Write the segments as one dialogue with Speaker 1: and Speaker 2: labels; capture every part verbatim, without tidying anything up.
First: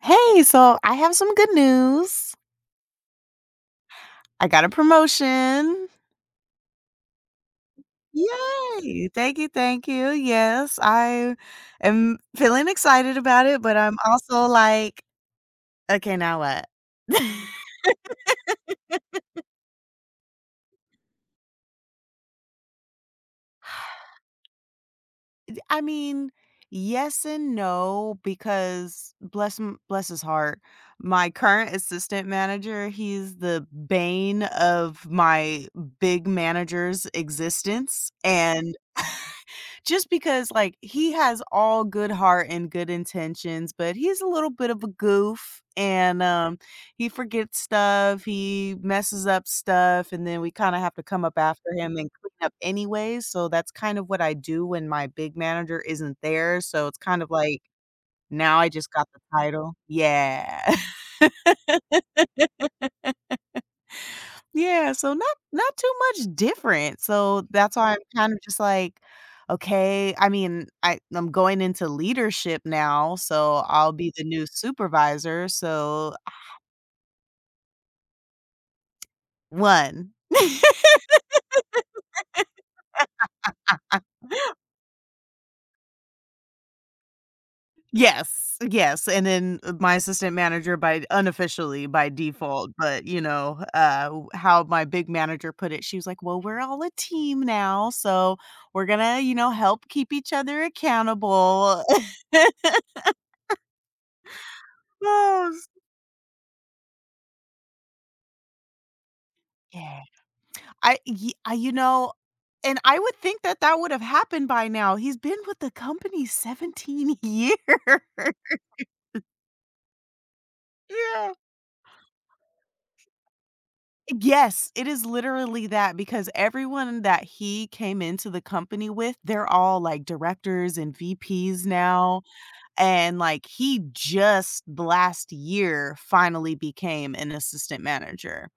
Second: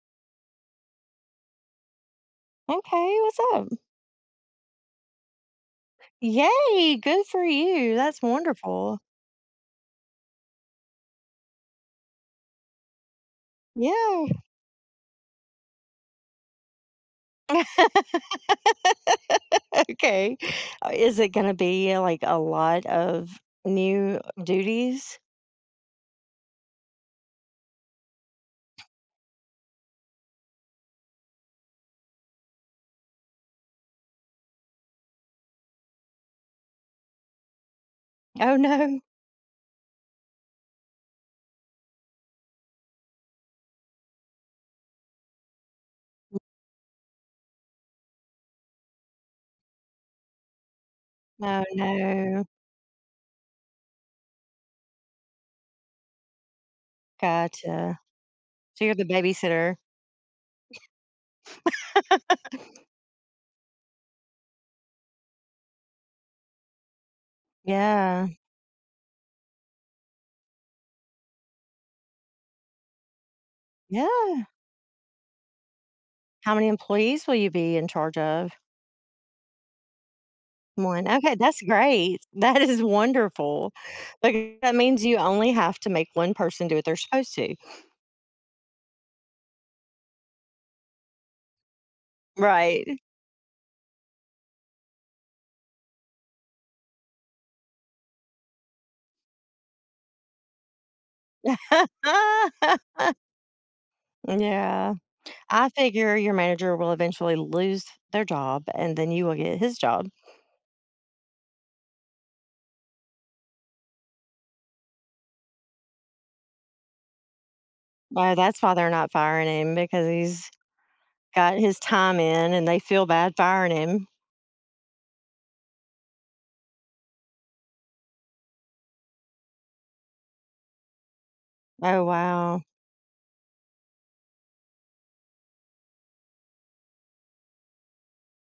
Speaker 1: Hey, so I have some good news.
Speaker 2: Okay, what's up?
Speaker 1: I got a promotion.
Speaker 2: Yay, good for you. That's wonderful.
Speaker 1: Yay! Thank you, thank you. Yes, I am feeling excited about it, but I'm
Speaker 2: Yeah.
Speaker 1: also like, okay, now what?
Speaker 2: Okay. Uh, Is it going to be like a lot of new duties?
Speaker 1: I mean, yes and no because bless him, bless his heart. My current assistant manager, he's the bane of my big manager's existence.
Speaker 2: Oh,
Speaker 1: And
Speaker 2: no.
Speaker 1: just because, like, he has all good heart and good intentions, but he's a little bit of a goof and, um, he forgets stuff, he messes up stuff, and then we kinda have to come up
Speaker 2: Oh,
Speaker 1: after him and clean
Speaker 2: no.
Speaker 1: up anyways, so that's kind of what I do when my big manager isn't there, so it's kind of like,
Speaker 2: Gotcha.
Speaker 1: now I
Speaker 2: So
Speaker 1: just
Speaker 2: you're the
Speaker 1: got the title.
Speaker 2: babysitter.
Speaker 1: Yeah. Yeah, so not not too much different, so that's why I'm
Speaker 2: Yeah.
Speaker 1: kind of just like, okay, I mean, I I'm going into leadership now, so I'll be the
Speaker 2: Yeah.
Speaker 1: new supervisor, so
Speaker 2: How many employees will you be in charge of?
Speaker 1: one.
Speaker 2: One. Okay, that's great. That is wonderful. Like that means you only have to make one person do what they're supposed to.
Speaker 1: Yes, yes, and then uh, my assistant manager by unofficially by default,
Speaker 2: Right.
Speaker 1: but, you know, uh, w- how my big manager put it, she was like, "Well, we're all a team now, so we're gonna, you know, help keep each other accountable."
Speaker 2: Yeah.
Speaker 1: Oh,
Speaker 2: I figure your manager will eventually lose their job and then you will get his
Speaker 1: yeah.
Speaker 2: job.
Speaker 1: I y- I- you know And I would think that that would have happened by now. He's been with the company seventeen years.
Speaker 2: Uh, that's why they're not firing him because he's
Speaker 1: Yeah.
Speaker 2: got his time in and they feel bad firing him.
Speaker 1: Yes, it is literally that because everyone that he came into the company with, they're all like directors and V Ps
Speaker 2: Oh,
Speaker 1: now,
Speaker 2: wow.
Speaker 1: and, like, he just last year finally became an assistant manager.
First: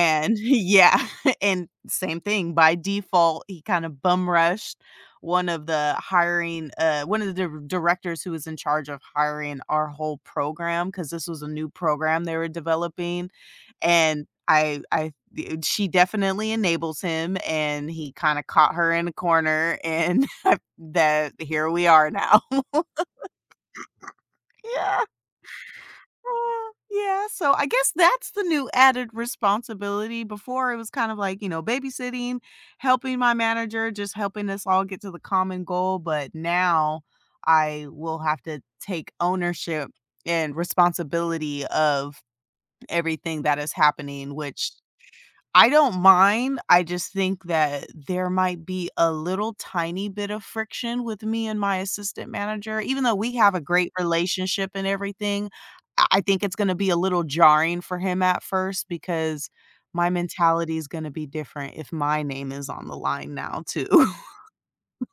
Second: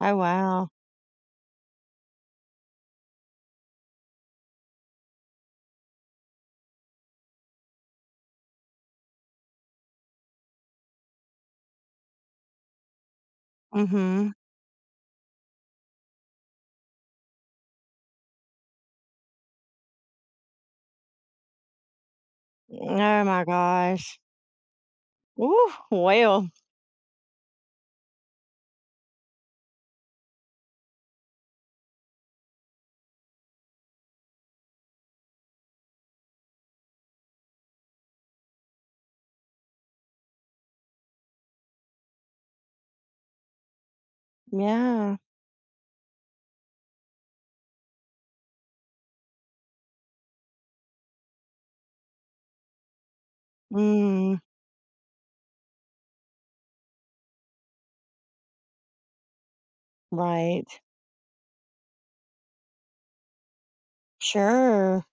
Speaker 2: Oh, wow.
Speaker 1: yeah, and same thing, by default, he kind of bum rushed one of the hiring, uh, one of the dir directors who was in charge of hiring our whole program because this was a new program they were developing,
Speaker 2: Mm
Speaker 1: and
Speaker 2: hmm.
Speaker 1: I, I I d she definitely enables him, and he kinda caught her in a corner, and that here we are now.
Speaker 2: Oh, my gosh.
Speaker 1: Yeah.
Speaker 2: Ooh, well,
Speaker 1: Uh, yeah, so I guess that's the new added responsibility. Before it was kind of like, you know, babysitting, helping my manager, just helping us all get to the common goal, but now I will have to take ownership and responsibility of everything that is happening, which
Speaker 2: yeah.
Speaker 1: I don't mind, I just think that there might be a little tiny bit of friction with me and my assistant manager, even though we have a great
Speaker 2: Mm,
Speaker 1: relationship and everything, I I think it's gonna be a little jarring for him at first because my
Speaker 2: right.
Speaker 1: mentality is gonna be different if my name is on the line now too.
Speaker 2: Sure.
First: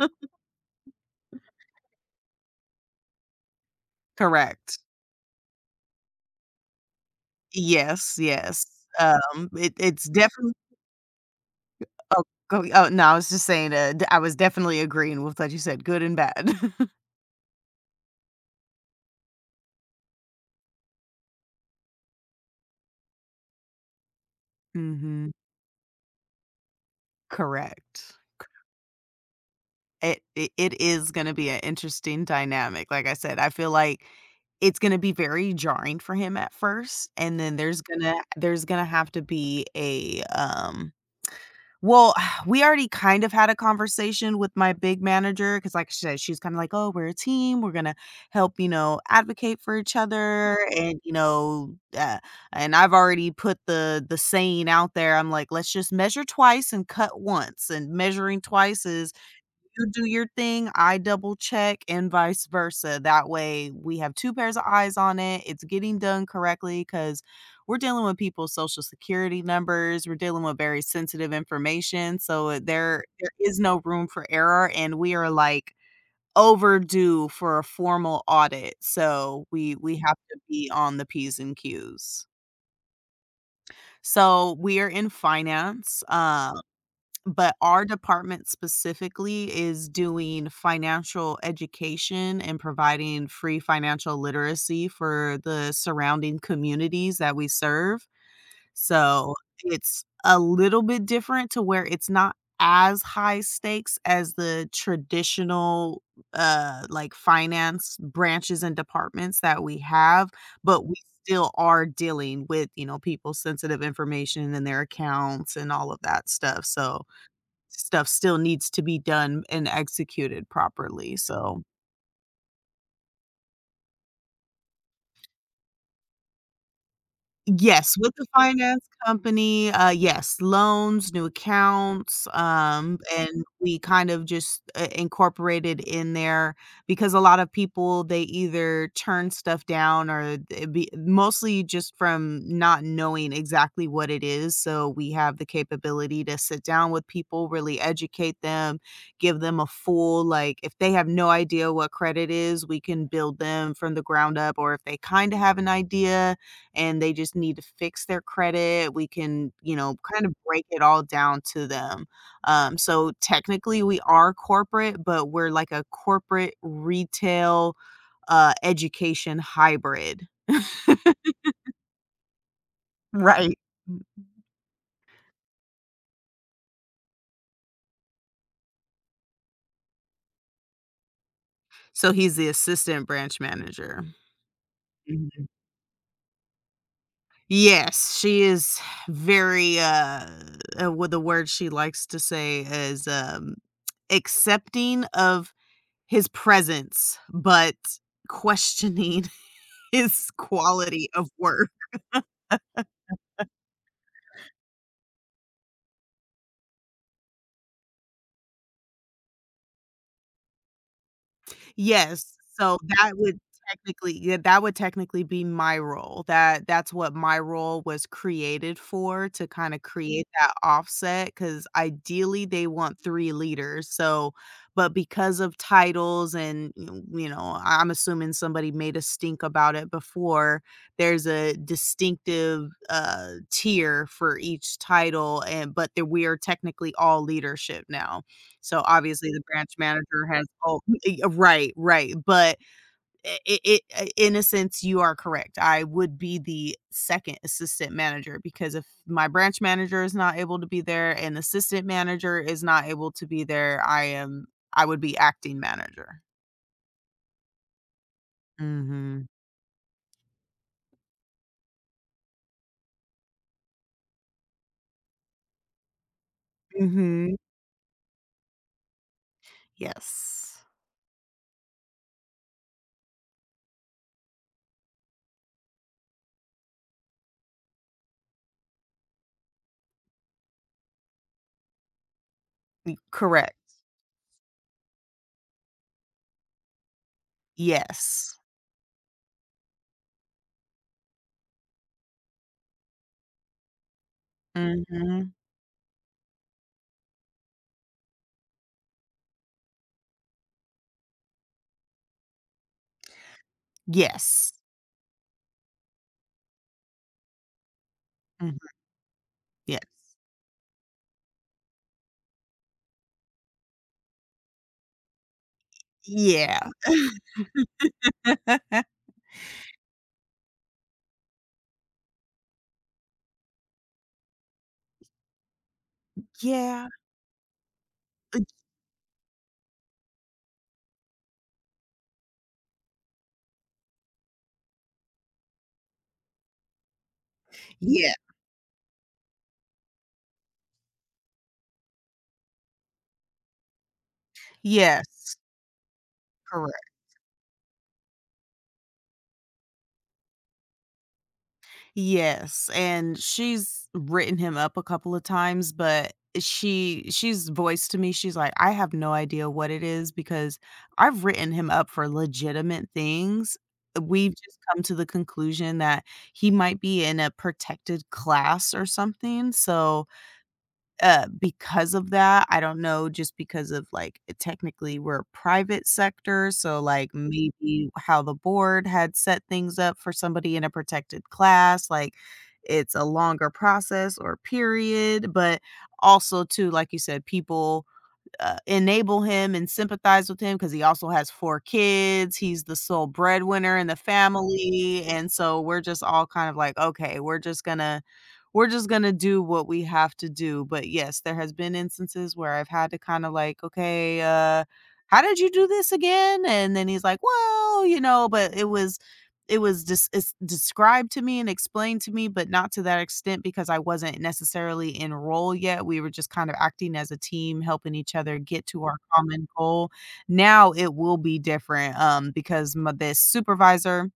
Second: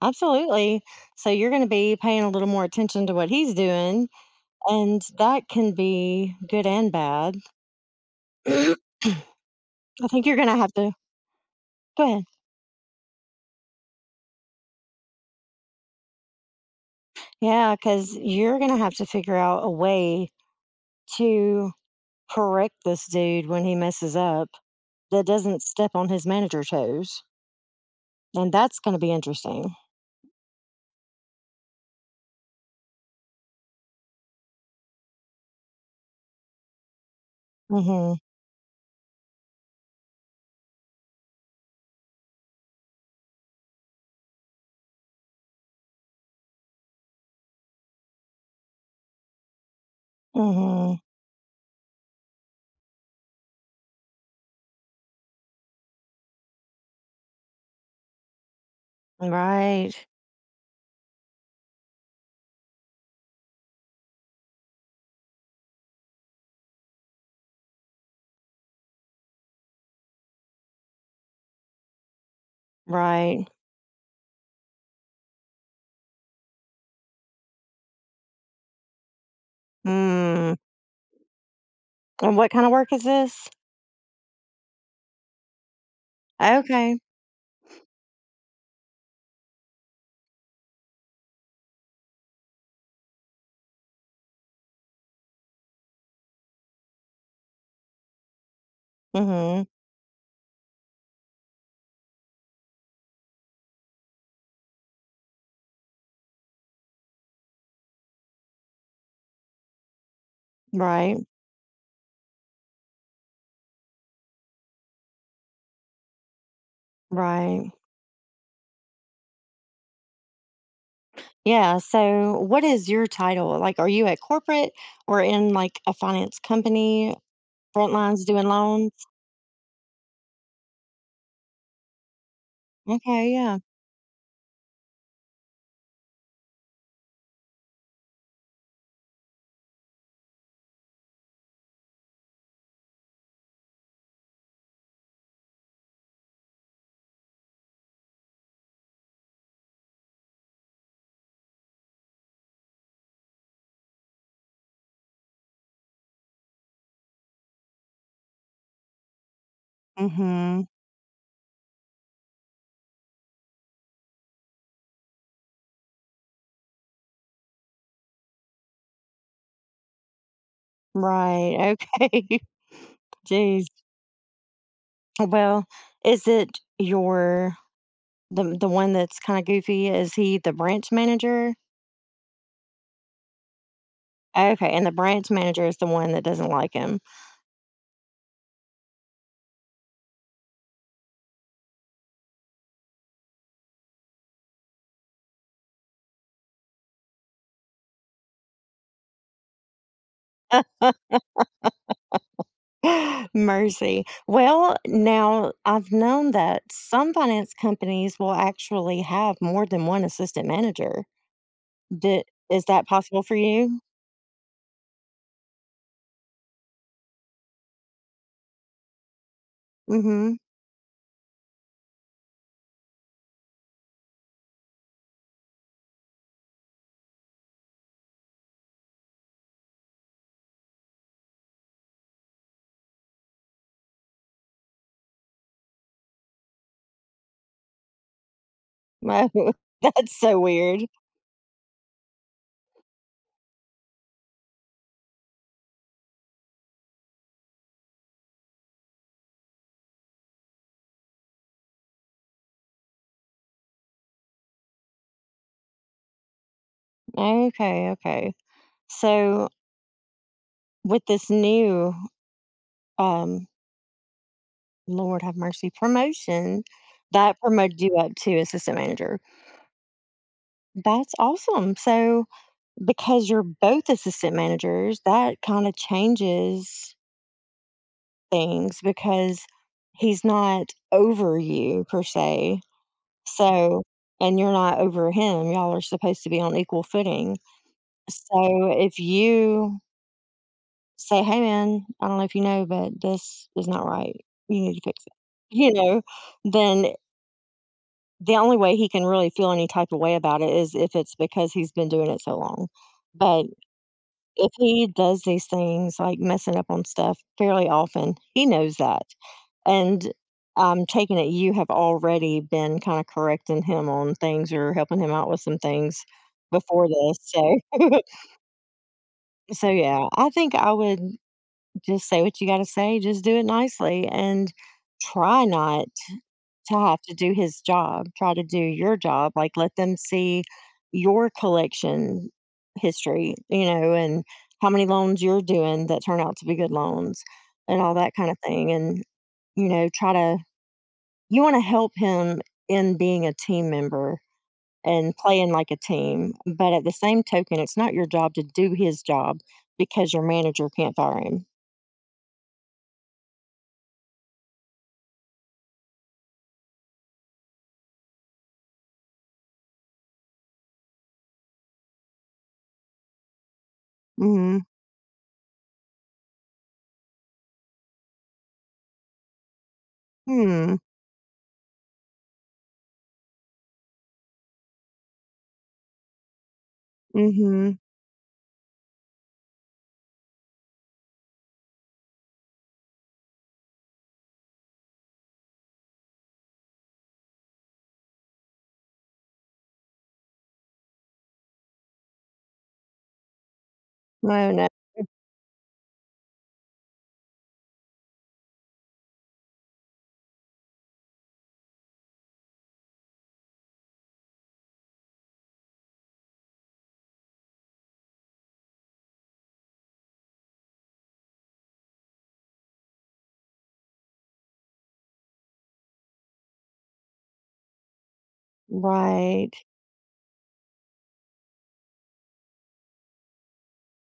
Speaker 2: Absolutely. So you're going to be paying a little more attention to what he's doing,
Speaker 1: Correct.
Speaker 2: and that can be good and bad.
Speaker 1: Yes, yes. Um, it
Speaker 2: I
Speaker 1: it's
Speaker 2: think you're
Speaker 1: definitely
Speaker 2: gonna have to go ahead.
Speaker 1: oh, go oh, no, I was just saying, uh, d I was definitely agreeing with what you said, good and bad.
Speaker 2: Yeah, because you 'cause you're gonna have to figure out a way to correct this dude when he messes up that
Speaker 1: Mhm.
Speaker 2: doesn't step on his manager toes,
Speaker 1: Correct.
Speaker 2: and that's gonna be interesting.
Speaker 1: It it it is gonna be an interesting dynamic, like I said, I feel like it's gonna be very jarring for him at first, and then there's gonna
Speaker 2: Mhm,
Speaker 1: there's gonna have to be a, um well, we already kind of had a conversation with my big manager because, like I said, she's kinda like, "Oh, we're a team, we're gonna help, you know, advocate for each other,"
Speaker 2: mhm.
Speaker 1: and, you know, uh, and I've already put the the saying out there, I'm like, "Let's just measure twice and cut once," and measuring twice is you
Speaker 2: Right,
Speaker 1: do your thing, I double check and vice versa. That way we have two pairs of eyes on it. It's getting done correctly because 'cause we're dealing with people's social security numbers, we're dealing with very sensitive information, so uh, there there
Speaker 2: right.
Speaker 1: is no room for error, and we are, like, overdue for a formal audit, so we we have to
Speaker 2: Mm,
Speaker 1: be on the P's and Q's.
Speaker 2: and what kinda work is this?
Speaker 1: So, we are in finance, um
Speaker 2: Okay.
Speaker 1: but our department specifically is doing financial education and providing free financial literacy for the surrounding communities that we serve. So,
Speaker 2: Mhm.
Speaker 1: it's a little bit different to where it's not as high stakes as the traditional, uh, like, finance branches and departments that we have, but we
Speaker 2: Right,
Speaker 1: still are dealing with, you know, people's sensitive information and their accounts and all of that stuff, so
Speaker 2: right.
Speaker 1: stuff still needs to be done and executed properly, so
Speaker 2: Yeah, so what is your title? Like, are you at corporate or in, like, a finance company, front
Speaker 1: yes, with
Speaker 2: lines
Speaker 1: the
Speaker 2: doing
Speaker 1: finance
Speaker 2: loans?
Speaker 1: company, uh, yes, loans, new accounts, um,
Speaker 2: Okay,
Speaker 1: and
Speaker 2: yeah.
Speaker 1: we kind of just, uh, incorporated in there because a lot of people, they either turn stuff down or they be mostly just from not knowing exactly what it is, so we have the capability to sit down with people, really educate them, give them a full like, if they have no idea what credit is, we can build them from the ground up, or if they kinda have an idea and they just need to fix their credit. We can, you know, kind of
Speaker 2: Mhm.
Speaker 1: break it all down to them. Um, so technically, we are corporate, but we're like a corporate retail uh, education hybrid.
Speaker 2: Right, okay.
Speaker 1: Right.
Speaker 2: Jeez. Well, is it your the the one that's kinda goofy, is he the branch manager?
Speaker 1: So he's the assistant branch manager.
Speaker 2: Okay, and the branch
Speaker 1: Mhm.
Speaker 2: manager is the one that doesn't like him.
Speaker 1: Yes, she is very uh uh, what the word she likes to say is um accepting of his presence but questioning his quality of work.
Speaker 2: Mercy. Well, now I've known that some finance companies will actually have more than one assistant manager. D
Speaker 1: Yes,
Speaker 2: Is
Speaker 1: so
Speaker 2: that
Speaker 1: that
Speaker 2: possible for
Speaker 1: would
Speaker 2: you?
Speaker 1: Technically yeah, that would technically be my role. That that's what my role was created for, to kinda create
Speaker 2: Mhm.
Speaker 1: that offset. Because ideally, they want three leaders, so but because of titles and, you you know, I am assuming somebody made a stink about it before, there's a distinctive, uh, tier for each title, and but that we are technically all leadership now. So, obviously, the
Speaker 2: Oh,
Speaker 1: branch
Speaker 2: that's
Speaker 1: manager
Speaker 2: so
Speaker 1: has al
Speaker 2: weird.
Speaker 1: Eh, right, right, but I it it I- in a sense, you are correct. I would be the second assistant manager because if my branch manager is not able to be there and assistant manager is not able to be there, I am I would be acting manager.
Speaker 2: Okay, okay.
Speaker 1: Mhm.
Speaker 2: So, with this new um, Lord have mercy, promotion
Speaker 1: Mhm.
Speaker 2: that promoted you up to assistant manager.
Speaker 1: Yes.
Speaker 2: That's awesome. So, because you're both assistant managers, that kind of changes things because he's not over you per se.
Speaker 1: Correct.
Speaker 2: So, and you're not over him. Y'all are supposed to be on equal footing.
Speaker 1: Yes.
Speaker 2: So, if you say, hey, man, I don't know if you know, but this is not right, you need to fix it,
Speaker 1: Mhm.
Speaker 2: you know, then the only way he can really feel any type of way about it is if it's because he's been doing it so long. But if
Speaker 1: Yes.
Speaker 2: he does these things, like messing up on stuff fairly often, he
Speaker 1: Mhm.
Speaker 2: knows that.
Speaker 1: Yes.
Speaker 2: And I'm taking it you have already been kind of correcting him on things or helping him out with some things
Speaker 1: Yeah.
Speaker 2: before this. So, so yeah, I think I would just say what you got to say, just do it nicely and try not to
Speaker 1: Yeah.
Speaker 2: have to do his job, try
Speaker 1: Uh,
Speaker 2: to do your job, like, let them see your collection history, you know, and how many loans you're doing that turn out to be good loans and all
Speaker 1: yeah.
Speaker 2: that kinda thing, and, you know, try to you wanna help him in being a team member and
Speaker 1: Yes.
Speaker 2: playing like a team, but
Speaker 1: Correct.
Speaker 2: at the same token, it's not your job to do his job because your manager can't fire him.
Speaker 1: Yes, and she's written him up a couple of times, but she she's voiced to me, she's like, "I have no idea what it is because I've written him up for legitimate things." We've just
Speaker 2: Mhm.
Speaker 1: come to the conclusion that he might be in a protected class or something, so
Speaker 2: Hmm.
Speaker 1: uh, because of that, I don't know, just because of, like, it- technically we're a private sector, so, like,
Speaker 2: Mhm.
Speaker 1: maybe how the board had set things up for somebody in a protected class, like, it's a longer process or period, but also too, like you said, people uh, enable him and sympathize with him because he also has four kids. He's the sole breadwinner in the
Speaker 2: No, no
Speaker 1: family. And so we're just all kind of like, okay, we're just gonna we're just gonna do what we have to do. But yes, there has been instances where I've had to kind of like, okay, uh, how did you do this again? And then he's like, well, you know, but it was it was just it's described to me and explained to me, but not to that extent because I wasn't necessarily in role yet. We were just kind of acting as a team, helping each other get to our common
Speaker 2: Right.
Speaker 1: goal. Now it will be different, um, because my this supervisor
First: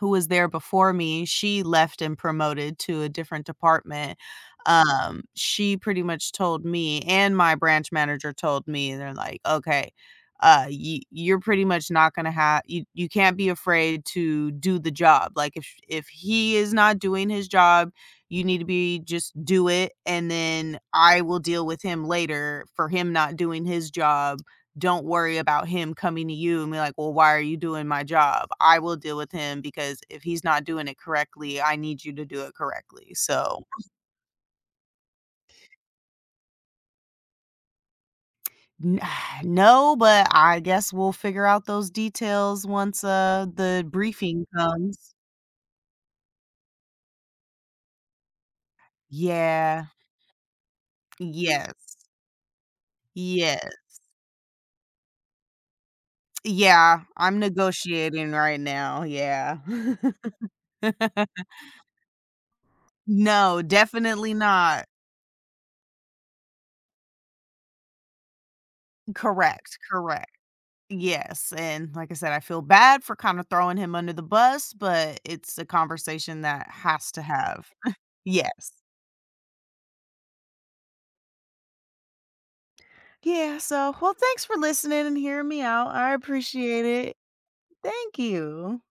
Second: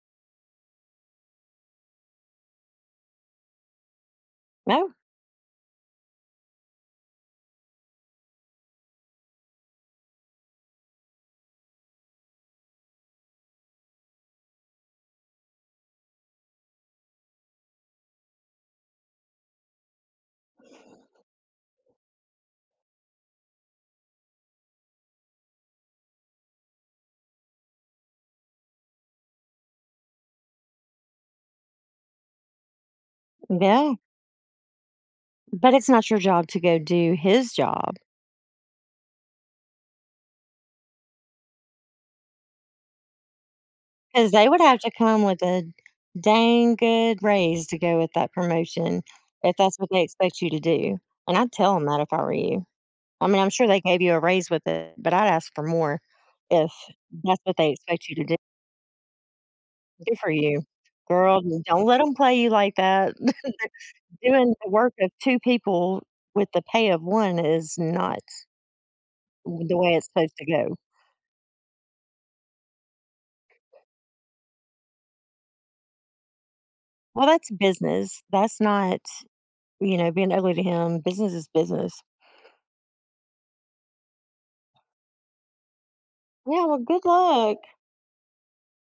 Speaker 1: who was there before me, she left and promoted to a different department.
Speaker 2: No.
Speaker 1: Um, she pretty much told me and my branch manager told me, they're like, "Okay, uh, you you're pretty much not gonna have you you can't be afraid to do the job. Like if if he is not doing his job, you need to be just do it, and then I will deal with him later for him not doing his job don't worry about him coming to you and be like, "Well, why are you doing my job? I will deal with him because if he's not doing it correctly, I need you to do it correctly." So,
Speaker 2: Yeah. But it's not your job to go do his job,
Speaker 1: n- no, but I guess we'll figure out those details once uh the
Speaker 2: because
Speaker 1: briefing
Speaker 2: they would have to
Speaker 1: comes.
Speaker 2: come with a dang good raise to go with that promotion if that's
Speaker 1: Yeah.
Speaker 2: what they expect you to do, and I'd tell tell 'em
Speaker 1: Yes.
Speaker 2: that if I were you. I mean, I'm sure
Speaker 1: Yes.
Speaker 2: they gave you a raise with it, but I'd ask for more if
Speaker 1: Yeah, I'm
Speaker 2: that's what they expect you to
Speaker 1: negotiating
Speaker 2: do.
Speaker 1: right now. Yeah.
Speaker 2: Good for you. Girl, don't let let them play you like that.
Speaker 1: No, definitely
Speaker 2: Doing the
Speaker 1: not.
Speaker 2: work of two people with the pay of one is not the
Speaker 1: Correct.
Speaker 2: way it's
Speaker 1: Correct.
Speaker 2: supposed to go.
Speaker 1: Yes, and like I said, I feel bad for kinda throwing him under the bus, but it's a conversation that has to
Speaker 2: Well, that's
Speaker 1: have.
Speaker 2: business. That's
Speaker 1: Yes.
Speaker 2: not, you know, being ugly to him, business is business.
Speaker 1: Yeah, so, well, thanks for listening and hearing me out. I
Speaker 2: Yeah, well,
Speaker 1: appreciate
Speaker 2: good
Speaker 1: it.
Speaker 2: luck.
Speaker 1: Thank you.